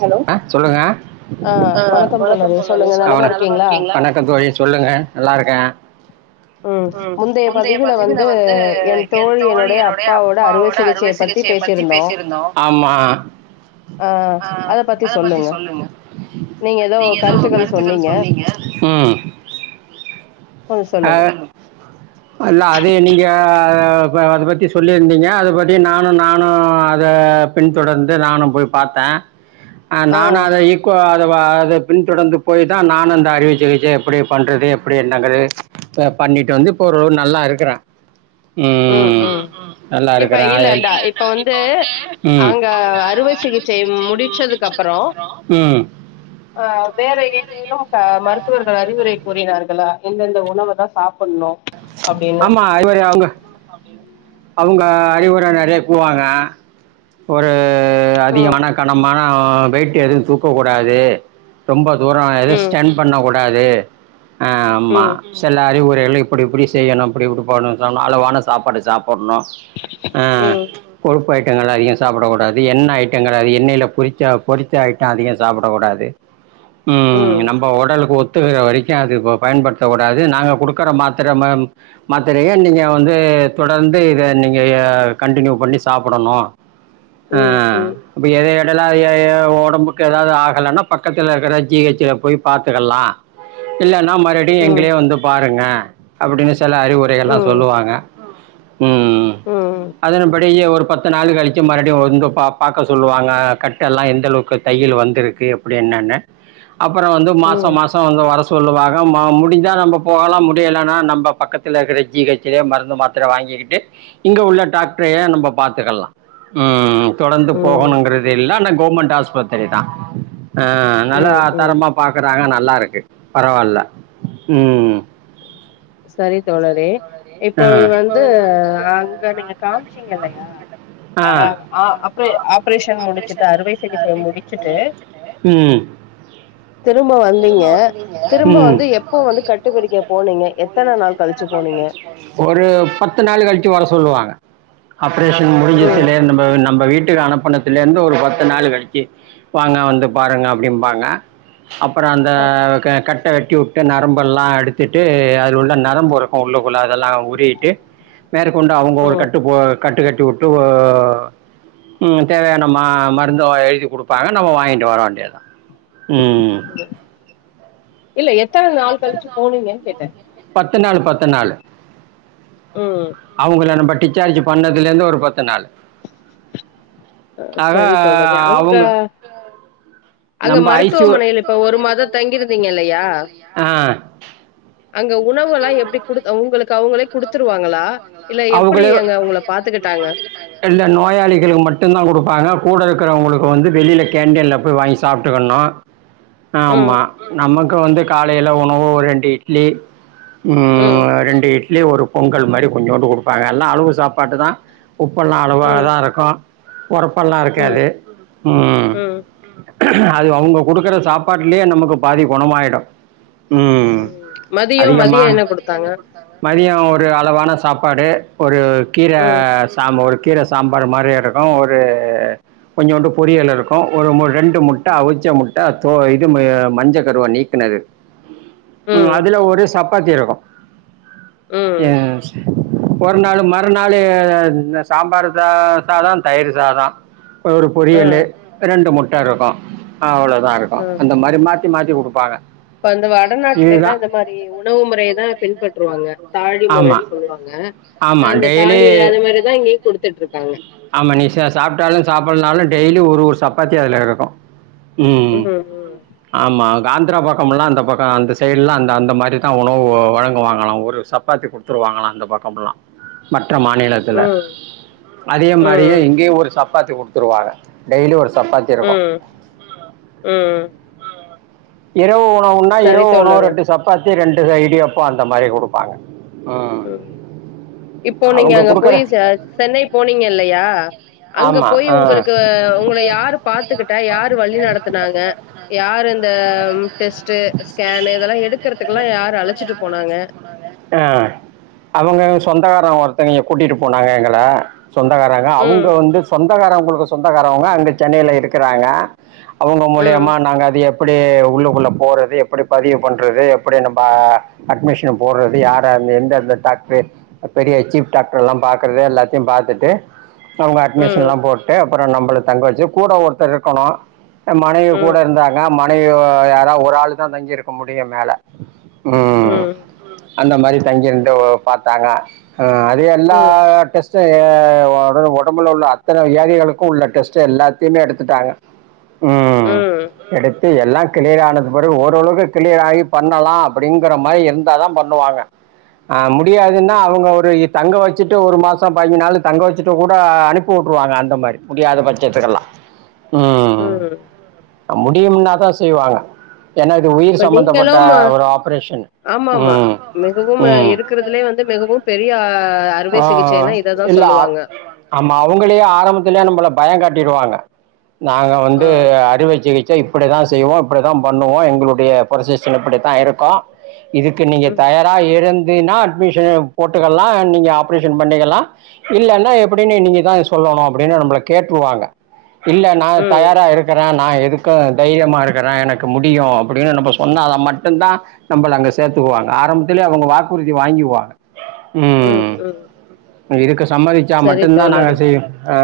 Hello அ சொல்லுங்க அ வணக்கம் தோழரே சொல்லுங்க நலமா இருக்கீங்களா வணக்கம் தோழி சொல்லுங்க நல்லா இருக்கே ம் முந்தைய பதவில வந்து என் தோழியினுடைய அப்பாவோட அறுவை சி கிச்சை பத்தி பேசிருந்தோ ஆமா ஆ ஆ அத பத்தி சொல்லுங்க நீங்க எதோ கருத்துக்கள் சொன்னீங்க கொஞ்ச சொல்லுங்க இல்ல அதே நீங்க அத பத்தி சொல்லியிருந்தீங்க அத ‌‌‌பத்தி நானு நானு அத பின் தொடர்ந்து நானு போய் பாத்தே ஆ நானு அத ஈக்குவலா அதை பின்தொடர்ந்து போய் ‌தா நானு அந்த அறுவை சிகிச்சை எப்டி பண்றது எப்டி என்னங்குறது பண்ணிட்டு வந்து இப்ப ஓரளவு நல்லா இருக்குறே ம் ம் இப்ப இருக்கிறேன் அது இல்லடா இப்ப வந்து ம் அங்க அறுவை சிகிச்சை முடிச்சதுக்கு அப்றோ ம் அ வேற ஏதேனும் மருத்துவர்கள் அறிவுரை கூறினார்களா எந்தெந்த உணவுதா சாப்ப ஆமா அறிவுற அவுங்க அவுங்க அறிவுர நறையா கூவாங்க ஒரு ம் அதிகமான கனமான வெயிட் எதுவு தூக்கக்கூடாது ரொம்ப தூரம் எதுவு ம் ஸ்டென் பண்ணக்கூடாது ஆமா ம் சில அறிவுரைகள் இப்டி இப்டி செய்யணும் இப்படிடுப்ப அளவான சாப்பாடு சாப் போண்ணு ஆ ம் கொழுப்பு ஐட் டங்கள் அதிகம் சாப்பிடக்கூடாது எண்ணெய் ஐட்டங்கள் அது எண்ணெல பொரிச்ச பொறித்த ஐட்டம் அதிகம் சாப்பிடக்கூடாது [inaudible] ம் நம்ம உடலுக்கு ஒத்துகிற வரைக்கும் அது பயன்படுத்தக்கூடாது நாங்க கொடுக்குற மாத் மாத்திர மாத்திரையை நீங்க வந்து தொடர்ந்து இத நீங்க கன்ண்டினியூ பண்ணி சாப்பிடணு ஆ ம் ம் அப்ப எத டல எ எ ஒடம்புக்கு எதாவது ஆகலன்னா பக்கத்துல இருக்கிற ஜி ஹெச் போய் பாத்துக்கலா இல்ல னா மறுபடியு ம் ம் எங்களே வந்து பாருங்க அப்டின்னு சில அறிவுரைகள்லா ம் சொல்லுவாங்க ம் ம் அதன்படியே ஒரு பத்து நாள் கழிச்சு மறுபடியும் வந்து பாக்க சொல்லுவாங்க கட்ட எல்லா எந்த அளவுக்கு தையில் வந்திருக்கு அப்படின்னு என்னன்ன அப்புற வந்து மாச மாசம் வந்து வர சொல்லுவாங்க முடிஞ்சா நம்ப போகலா முடிய லனா நம்ப பக்கத்தில இருக்கிற ஜீ ஹச் ல மருந்து மாத்திர வாங்கிக்கிட்டு இங்க உள்ள டாக்டரயே நம்ப பாத் துக்கலாம் ம் தொடர்ந்து ம் போகணுங்கிறது இல்ல ஆனா கவுர்மெண்ட் ஆஸ்பத்திரி தா ஆ நல்லா ம் ம் தரமா பாக்குறாங்க நல்லா இருக்கு பரவாயில்ல ம் சரி தோழரே இப்ப ஆ அது வந்து அங்க நீங்க காம்ச்சீங்க இல்லயா ஆ அ அ அப்பயே ஆப்ரேஷன் முடிச்சுட்டு அறுவை சிகிச்சைய முடிச்சுட்டு ம் திரும்ப வந்தீங்க திரும்ப ம் வந்து எப்போ வந்து கட்டுப்பிரிக்க போனீங்க எத்தன நாள் கழிச்சு போனீங்க ஒரு பத்து நாள் கழிச்சு வர சொல்லுவாங்க ஆப்ரேஷன் ம் முடிஞ்சசுலேர்ந்த நம்ம நம்ப வீட் வீட்டு அனுப்பணத்துலருந்து ஒரு பத்து நாள் கழிச்சு வாங்க வந்து பாருங்க அப்பிடிம்பாங்க அப்பறம் அந்த ம் க கட் ட வெட்டி விட்டு நரம்பெல்லா எடுத்துட்டு அது உள்ள நரம்பு இருக்கும் உள்ள அதெல்லா உறிவிட்டு மேற்கொண்டு அவங்க ஒரு ம் கட்டு போ கட்டு கட்டி விட்டு ஒ ம் தேவையான மருந்து எழுதி குடுப்பாங்க நம்ம வாங்கிட்டு வர வேண்டியதுதா ம் ம் இல்ல எத்தன இல்ல எத்தனை நாள் கழிச்சு போனீங்கன்னு கேட்டே போனிங்க [inaudible] நாள் பத்து நாள் ம் அவங்கல நம்ம டிக் டிஸ்சார்ஜ் பண்ணதுல இருந்து ஒரு பத்து நாலு அ சரி தோழரே அங்க அங்க நம்ப ஐசியூ மருத்துவமனில இப்ப ஒரு மாதம் தங்கியிருந்தீங்க இல்லையா ஆ. அங்க உணவு எல்லா எப்படி குடு உங்களுக்கு அவங்களுக் அவங்கலே கொடுத்துருவாங்கள அவங்களே எப்படி உங்கள பாத்துகிட்டாங்க எல்லா நோயாளிகளும் மட்டும தான் கொடுப்பாங்க கூட இருக்கிறவங்களுக்கு வந்து வெளியில கேண்டின் போயீ வாங்கி சாப்ட்டுக்கணு ம் ஆமா நமக்கு வந்து காலையில உணவு ஒரு ரெண்டு இட்லி ம் ரெண்டு இட்லி ஒரு பொங்கல் மாரி கொஞ்சோண்டு கொடுப்பாங்க எல்லா அளவு சாப்பாட்டு தா உப்புலா அளவா ம் தான் இருக்கு. ஓறப்பெல்லா ம் இருக்காது ம் அது அவங்க கொடுக்குற சாப்பாட்லயே நமக்கு பாதி குணமாயிடு ம் மதியோ அதிகமா மதியோ என்ன குடுத்தாங்க மதியம் ஒரு அளவான சாப்பாடு ஒரு கீர ம் சாம்ப கீரை சாம்பார் மாரிய இருக்கு ஒரு கொஞ்சம்ண்டு பொரியல் இருக்கு ஒரு ரெண்டு முட்ட ம் அவிச்ச முட்ட இது மஞ்ச கருவ நீக்குனது ம் அதுல ஒரு சப்பாத்தி இருக்கு ம் ம் ஒரு நாள் மறுநாள் சாம்பார் சா சாத தயிர் சாத ஒரு ஆ பொரியல் ரெண்டு முட்ட இருக்கு அவ்வளோதான் இருக்கு ஆ அந்த மாரி மாட் மாத்தி மாத்தி கொடுப்பாங்க இப்ப அந்த வடநாட்ல இப்ப அந்த வாரத்துக்கு ஒரு டைம் எல்லா இந்த மாதிரி உணவு முறையதா பின்பற்றுவாங்க தாழி ஆமா முறைன்னு சொல்லுவாங்க ஆமா அந்த டெய்லி தாழி அது மாதிரிதான் இங்கேயும் குடுத்துட்டு இருக்காங்க ஆமா நீ சா சாப்ட்டாலு சாப்டனாலு டெய்லி ஒரு ஒரு ஒரு சப்பாத்தி அதுல இருக்கு ம் ம் ஆமா ஆந்திரா பக்கம் முலாம் அந்த பக்கம் அந்த சைடுலா அந்த அந்த மாதிரி தான் உணவு வழங்குவாகலா ஒரு சப்பாத்தி கொடுத்துருவாங் வாங்கலா அந்த பக்கம்லா மற்ற மாநிலத்தில ம் அதே மாரியே ம் இங்கேயும் ஒரு சப்பாத்தி கொடுத்துருவாக டெய்லி ஒரு சப்பாத்தி இருக்கும். ம் ம் இரவு உணவுன்னா சரி இரவு உணவு தோழரே ரெண்டு சப்பாத்தி ரெண்டு இடியப்போ அந்த மாரி கொடுப்பாங்க ஆ ம் இப்போ நீங்க அங்க போய் சென்னை போனீங்கல்லையா அங்க ஆமா போய் ஆ உங்களுக்கு உங்களை யாரு பாத்துக்கிட்டா யாரு வழி நடத்தனாங்க யாரு இந்த ஆ டெஸ்ட்டு ஸ்கேன்னு இதெல்லா எடுக்கிறதுக்குல்லா யாரு அழைச்சிட்டு போனாங்க ஆ அவங்க சொந்தகார ஒருத்த கூட்டிட்டு போனாங்க எங்களை சொந்தகாரங்க அவங்க ம் வந்து சொந்த சொந்தக்காரவுங்களுக்கு சொந்தகாரவங்க அங்கு சென்னையில இருக்கிறாங்க அவங்க ம் மூலியமா நாங்க அது எப்படி உள்ளுக்குள்ள போறது எப்படி பதிவு பண்றது எப்படி நம்ம அட்மிஷன் போடுறது யார எந்தந்த டாக்டர் பெரிய சீப் டாக்டர் எல்லா பாக்குறத எல்லாத்தையு பாத்துட்டு அவங்க அட்மிஷன் ம் எல்லா போட்டு அப்புறம் நம்மளை தங்க வச்சு கூட ஒருத்தர் இருக்கணு மனைவி கூட ம் இருந்தாங்க மனைவி யாரா ஒரு ஆளு தான் தங்கிருக்க முடியும் மேல ம் அந்த மாரி தங்கிருந்து பார்த்தாங்க அது எல்லா ம் டெஸ்டும் ஆ உடம்புல உள்ள அத்தனை வியாதிகளுக்கு உள்ள டெஸ்ட் எல்லாத்தையுமே எடுத்துட்டாங்க ம் ம் டெஸ்ட் எல்லா கிளியர் ஆனது பிறகு ஓரளவுக்கு கிளியர் ஆகி பண்ணலாம் அப்படிங்கிற மாரி இருந்தாதா பண்ணுவாங்க அ முடியாதுன்னா அவங்க ஒரு இப் தங்க வச்சுட்டு ஒரு மாச பாஞ்சு நாலு தங்க வச்சுட்டு கூட அனுப்பி உட்டுருவாங்க அந்த மாரி முடியாத பட்சத்துக்கெல்லா ம் முடியும்னாதா செய்வாங்க எனா இது உயிர் சம்பந்தபட்ட ஒரு ஆப்ரேஷன் ஆமா ஆமா ம் மிகவும் ஆமாமா ம் இருக்கறதுலயே வந்து மிகவும் பெரிய ஆ ஆ இல்ல ஆமா அவுங்களே ஆரம்பத்துலயே நம்மள பயொ காட்டிடுவாங்க நாங்க வந்து ஆ அறுவைசிகிச் சை இப்புடிதா செய்வோ இப்புடிதா பண்ணுவோ எங்ளுடைய ப்ரொசிசன் இப்புடித்தா இருக்கு இதுக்கு நீங்க ம் தயாரா இருந்தினா அட்மிஷன் போட்டுகலா நீங்க ஆப்ரேஷன் பண்ணிகலா இல்லனா எப்புடினு நீங்க தா சொல்லணு அப்டினு நம்பள கேட்டுருவாங்க இல்ல நா ம் தயாரா இருக்கறே நா இருக்க தைரியமா இருக்கற எனக்கு முடியு அப்டினு நம்ம சொன்னா அத மட்டுதா நம்பள அங்க ம் சேத்துகுவாங்க ஆரம்பத்லயே அவுங்க வாக்குறுதி வாங்கிவாங்க ம் ம் இதுக்கு சம்மதிச்சா சரி மட்டுதா தோழரே நாங்க செய்ய ஆ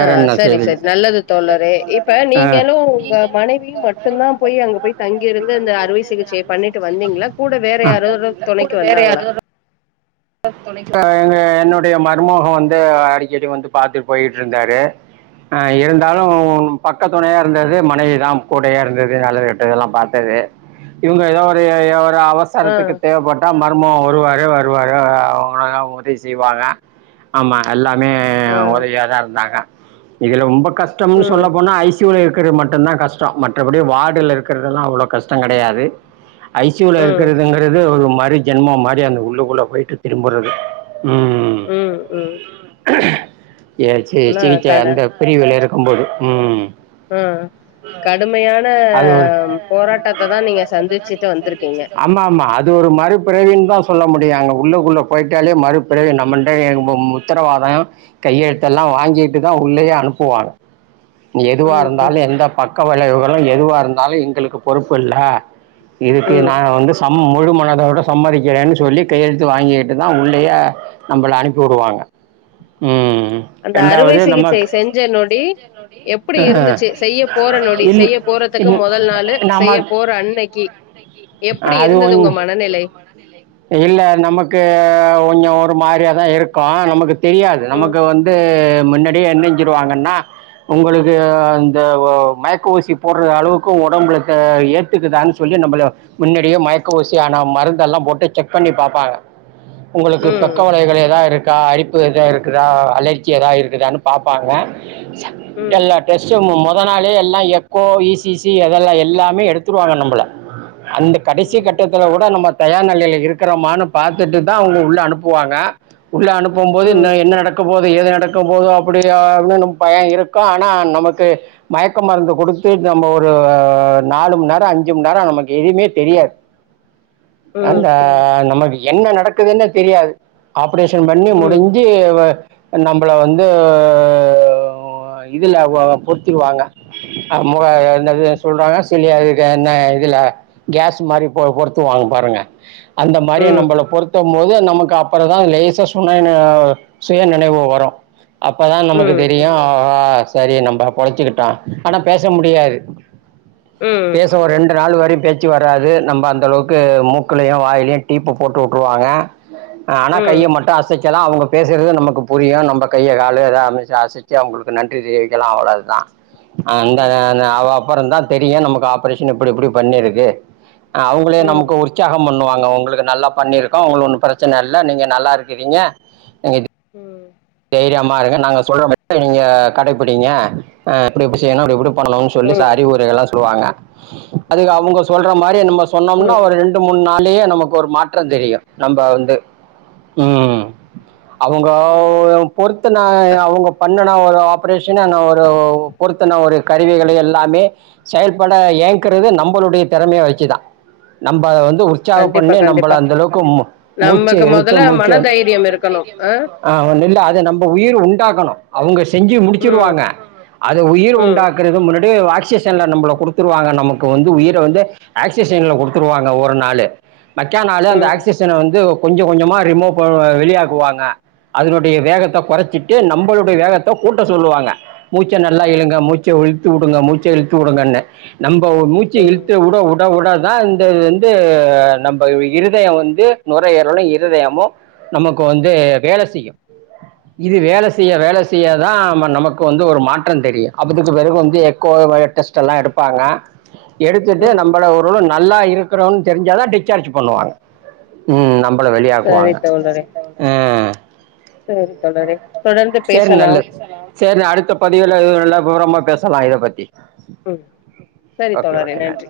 ஆ என்ன சரி, செய்றது சரி. நல்லது தோழரே. இப்ப ஆ நீங்களும் உங்க மனைவியும் மட்டும்தான் போய் அங்க பட்டுமா போய் அங்க போய் தங்கியிருந்து இந்த அறுவை தங்கிருந்து [inaudible] சிகிச்சைய அறுவை பண்ணிட்டு சிகிச்சைய வந்தீங்களா? கூட வேற யாராவது வந்தீங்களா கூட துணைக்கு வேற வந்தாங்களா? யாரோட எங்க என்னுடைய மருமொக வந்து அடிகடி வந்து பாத்துட் போயிட்ருந்தாரு ஆ இருந்தாலு பக்கதுணையா இருந்தது மனைவிதா கூடயேருந்தது நல்லது கேட்டதெல்லா பாத்தது இவங்க எதோ ஒரு [unintelligible] ஒரு ஆ, அவசரத்துகு தேவபட்டா மருமகொ வருவாரு வருவா ஆ அவுங்கலா உதவி செய்வாங்க ஆமா எல்லாமே ஆ. உதவியாதா இருந்தாங்க இதுல ரொம்ப கஷ்டம்னு ம், சொல்ல போனா ஐ சி யூல இருக் குற்து மட்டுதா கஷ்டொ மற்றபடி வாடுல இருக்கற்துலா அவ்ளோ கஷ்டோ கடையாது ஐ சி யூல ம், இருக்கறதுங்கறது ஒரு மறு ஜென்மொ மாரி அந்த உள்ளுகுள்ள போயிட்டு திரும்புறது ம் ம் [unintelligible] ஆனா சிகிச்ச கட அந்த பிரிவுல இருக்கும்போது ம் ஆ கடுமயான போராட்டத்ததா நீங்க சந்திச்சுட்டு வந்துருகீங்க இதுஒரு மறுப்பிறவின்தா சொல்ல முடியு அங்க உள்ளுகுள்ள போயிட்டாலே மறுபிறவி நம்ம [unintelligible] உத்தரவாதொ கையெழுதல்லா வாங்கிட்டுதா உள்ளயே அனுபுவாங்க எதுவா ம், இருந்தாலு ம், எந்த பக்கொ வளைவுகளு எதுவா இருந்தாலு எங்குளுக்கு பொறுப்புல்ல இதுக்கு ம். நா வந்து சம் முழுமனதோட சம்மதிகிறேனு சொல்லி கையெழு து வாங்கிட்டுதா உள்ளேயே நம்பள அனுபிவுடுவாங்க ம் அந்த அறுவை ரெண்டாவது நம்ம சிகிச்சை செஞ்ச நொடி எப்புடி ஆ இருந்துச்சி செய்ய போற நொடி செய்ய போ போறத்துக்கு முதல் நாளு செய்ய போற அன்னைகி எப்புடி இருந்தது உங்க எப்டி மனநிலை இல்ல நமக் கு ஒஞ்சொ ஒரு மாரியாதா இருக்கு நமக்கு தெரியாது ம். நமக்கு வந்து முன்னாடியே என்னஞ்சிருவாங்கன்னா உங்களுக்கு அந்த மயக்க ஊசி போடுற அளவுக்கு உடம்புல ஏத்துகுதான் சொல்லி நம்பள முன்னாடியே மயக்க ஊசியான மருந்தல்லா போட்டு செக் பண்ணி பாத் தாங்க உங்குளுக்கு பக்க ம் வளைகள் எதா இருக் கா அரிப்பு எதா இருக்குதா அலர்ஜி எதா இருக்குதானு பாப்பாங்க ம் எல்லா டெஸ்டும் மொத் போனாலே எல்லா எக்கோ இ சி சி அதல்லா எல்லாமே எடுத்துருவாங்க நம்பள அந்த கடைசி ம் கட்டத்துல கூட நம்ம தயார் நிலைல இருக்கறோமானு பாத்துட்டுதா அவுங்க உள்ள அனுப்புவாங்க உள்ள அனுப்பும் போது ம் ம் என்ன நடக்க போ ஏது நடக்க போது அப்டி ஆகுனு பயொ இருக்கு ஆனா நமக்கு மயக்க மருந்து குடுத்து நம்ம ஒரு நாலு மண்நேரோ அஞ்சு மண்நேரோ நமக்கு எதுமே தெரியாது அந்த ம் ம் நமக்கு என்ன நடக்குதுன்னே தெரியாது ஆப்ரேஷன் பண்ணி ம் ம் முடிஞ்சி நம்பள வந்து இதுல பொத்துருவாங்க முக என்னது சொல்றாக என்ன இதுல கேஸ் மாரி பொறுத்துவாங்க பாருங்க அந்த ம் ம் ம் நம்பள பொருத்தம் போது நமக்கு அப்புறதா லேசா சுனை சுய நினைவு வரு அப்பதா நமக்கு ம் ம் ம் தெரியு ஆஹாஸ் சரி நம்ம பொழச்சுக்கிட்டா ஆனா பேச முடியாது பேச ஒரு ரெண்டு நாள் வரை பேச்சு வராது நம்ம அந்த அளவுக்கு மூக்குலையு வாயிலையு டீப்பு போட்டு விட்டுருவாங்க ஆனா கைய மட்டு அசைக் கலா அவுங்க பேசுறது நமக்கு புரியு நம்ம கைய கால எதா அமச்சி அசைச்சி அவுங்களுக்கு நன்றி தெரிவிக்கலா அவ்வளதா அந்த ம் அ அப்புறந்தா தெரியு நமக்கு ஆப்ரேஷன் இப்டி இப்புடி பண்ணிருக்கு அவுங்களே நமக்கு உற்சாகம் பண்ணுவாங்க உங்களுக்கு நல்லா பண்ணிருக்கோ உங்கள ஒன்னு பிரச்சனை இல்ல நீங்க நல்லா இருக்கிறீங்க நீங்க தைரியமா இருங்க நாங்க சொல்றபடி நீங்க கடைப்பிடிங்க இப்படி இப்டி செய்ணு இப்டி இப்டி பண்ணணுனு சொல்லி ச அறிவுரைகள் எல்லா சொல்லுவாங்க அதுக்கு அவுங்க சொல்ற மாரி நம்ம ம் சொன்னோம்னா ம் ஒரு ரெண்டு மூணு நாள்லேயே நமக்கு ஒரு மாற்றந் தெரியு நம்ப வந்து ம் அவுங்க ம் பொறுத்த நா அ அவுங்க பண்ணனா வரு ஆப்ரேஷன் ஒரு பொறுத்தன ஒரு கருவிகளை எல்லாமே செயல்பட இயக்குறது நம்ம உங்களுடைய திறமைய வச்சிதா நம்ப வந்து உற்சாகம் கண்டிப்பா பண்ணி நம்பள கண்டிப்பா அந்த அளவுக்கு மூச்ச நமக்கு இழுத்து மொதல்ல மூச்ச மனதைரியம் இருக்கணும் அ இல்ல அத நம்ம உயிர் உண்டாக்கணு அவுங்க இஸ் செஞ்சு ம் முடிச்சிருவாங்க அத உயிர் ம் உண்டாக்குறது முன்னாடி வா சிஷன்ல நம்மல குடுத்துருவாங்க நமக்கு வந்து உயிர வந்து ஆக்ஷிஸன்ல குடுத்துருவாங்க ஒரு நாளு மெக்கானாலே அந்த ம் ஆக்சிஜனை வந்து கொஞ்ச கொஞ்சமா ரிமூவ் வெளியாக்குவாங்க அதனுடைய வேகத்த கொறச்சிட்டு நம்பளுடைய வேகத்த கூட்ட சொல்லுவாங்க மூச்ச நல்லா இழுங்க மூச்ச உள் இழுத்துவுடுங்க மூச்ச இழுத்து உடுங்கன்னே நம்ம மூச்ச ம் இழுத்து உட உட உடதா தான் இந்தது வந்து நம்ம இருதய வந்து நுரையீறலு இருதயமு நமக்கு வந்து வேல செய்யு இது வேல செய்ய வேல செய்யதா நமக்கு வந்து ஒரு மாற்றம் தெரியு அப்பதுக்கு பிறகு வந்து எக்கோ அ டெஸ்ட் எல்லா எடுப்பாங்க எடுத்துட்டு ம் நம்மள ஒருவுல நல்லா இருக்கிறோம் தெரிஞ்சா தா டிஸ்சார்ஜ் பண்ணுவாங்க ம் நம் பள சரி வெளியாக்குவாங்க ம் செரி தோழரே தொடர்ந்து பேசலாம் சேர் நா அடுத்த பதிவுல நல்ல விவரமா பேசலா இத பத்தி ம் சரி தோழரே நன்றி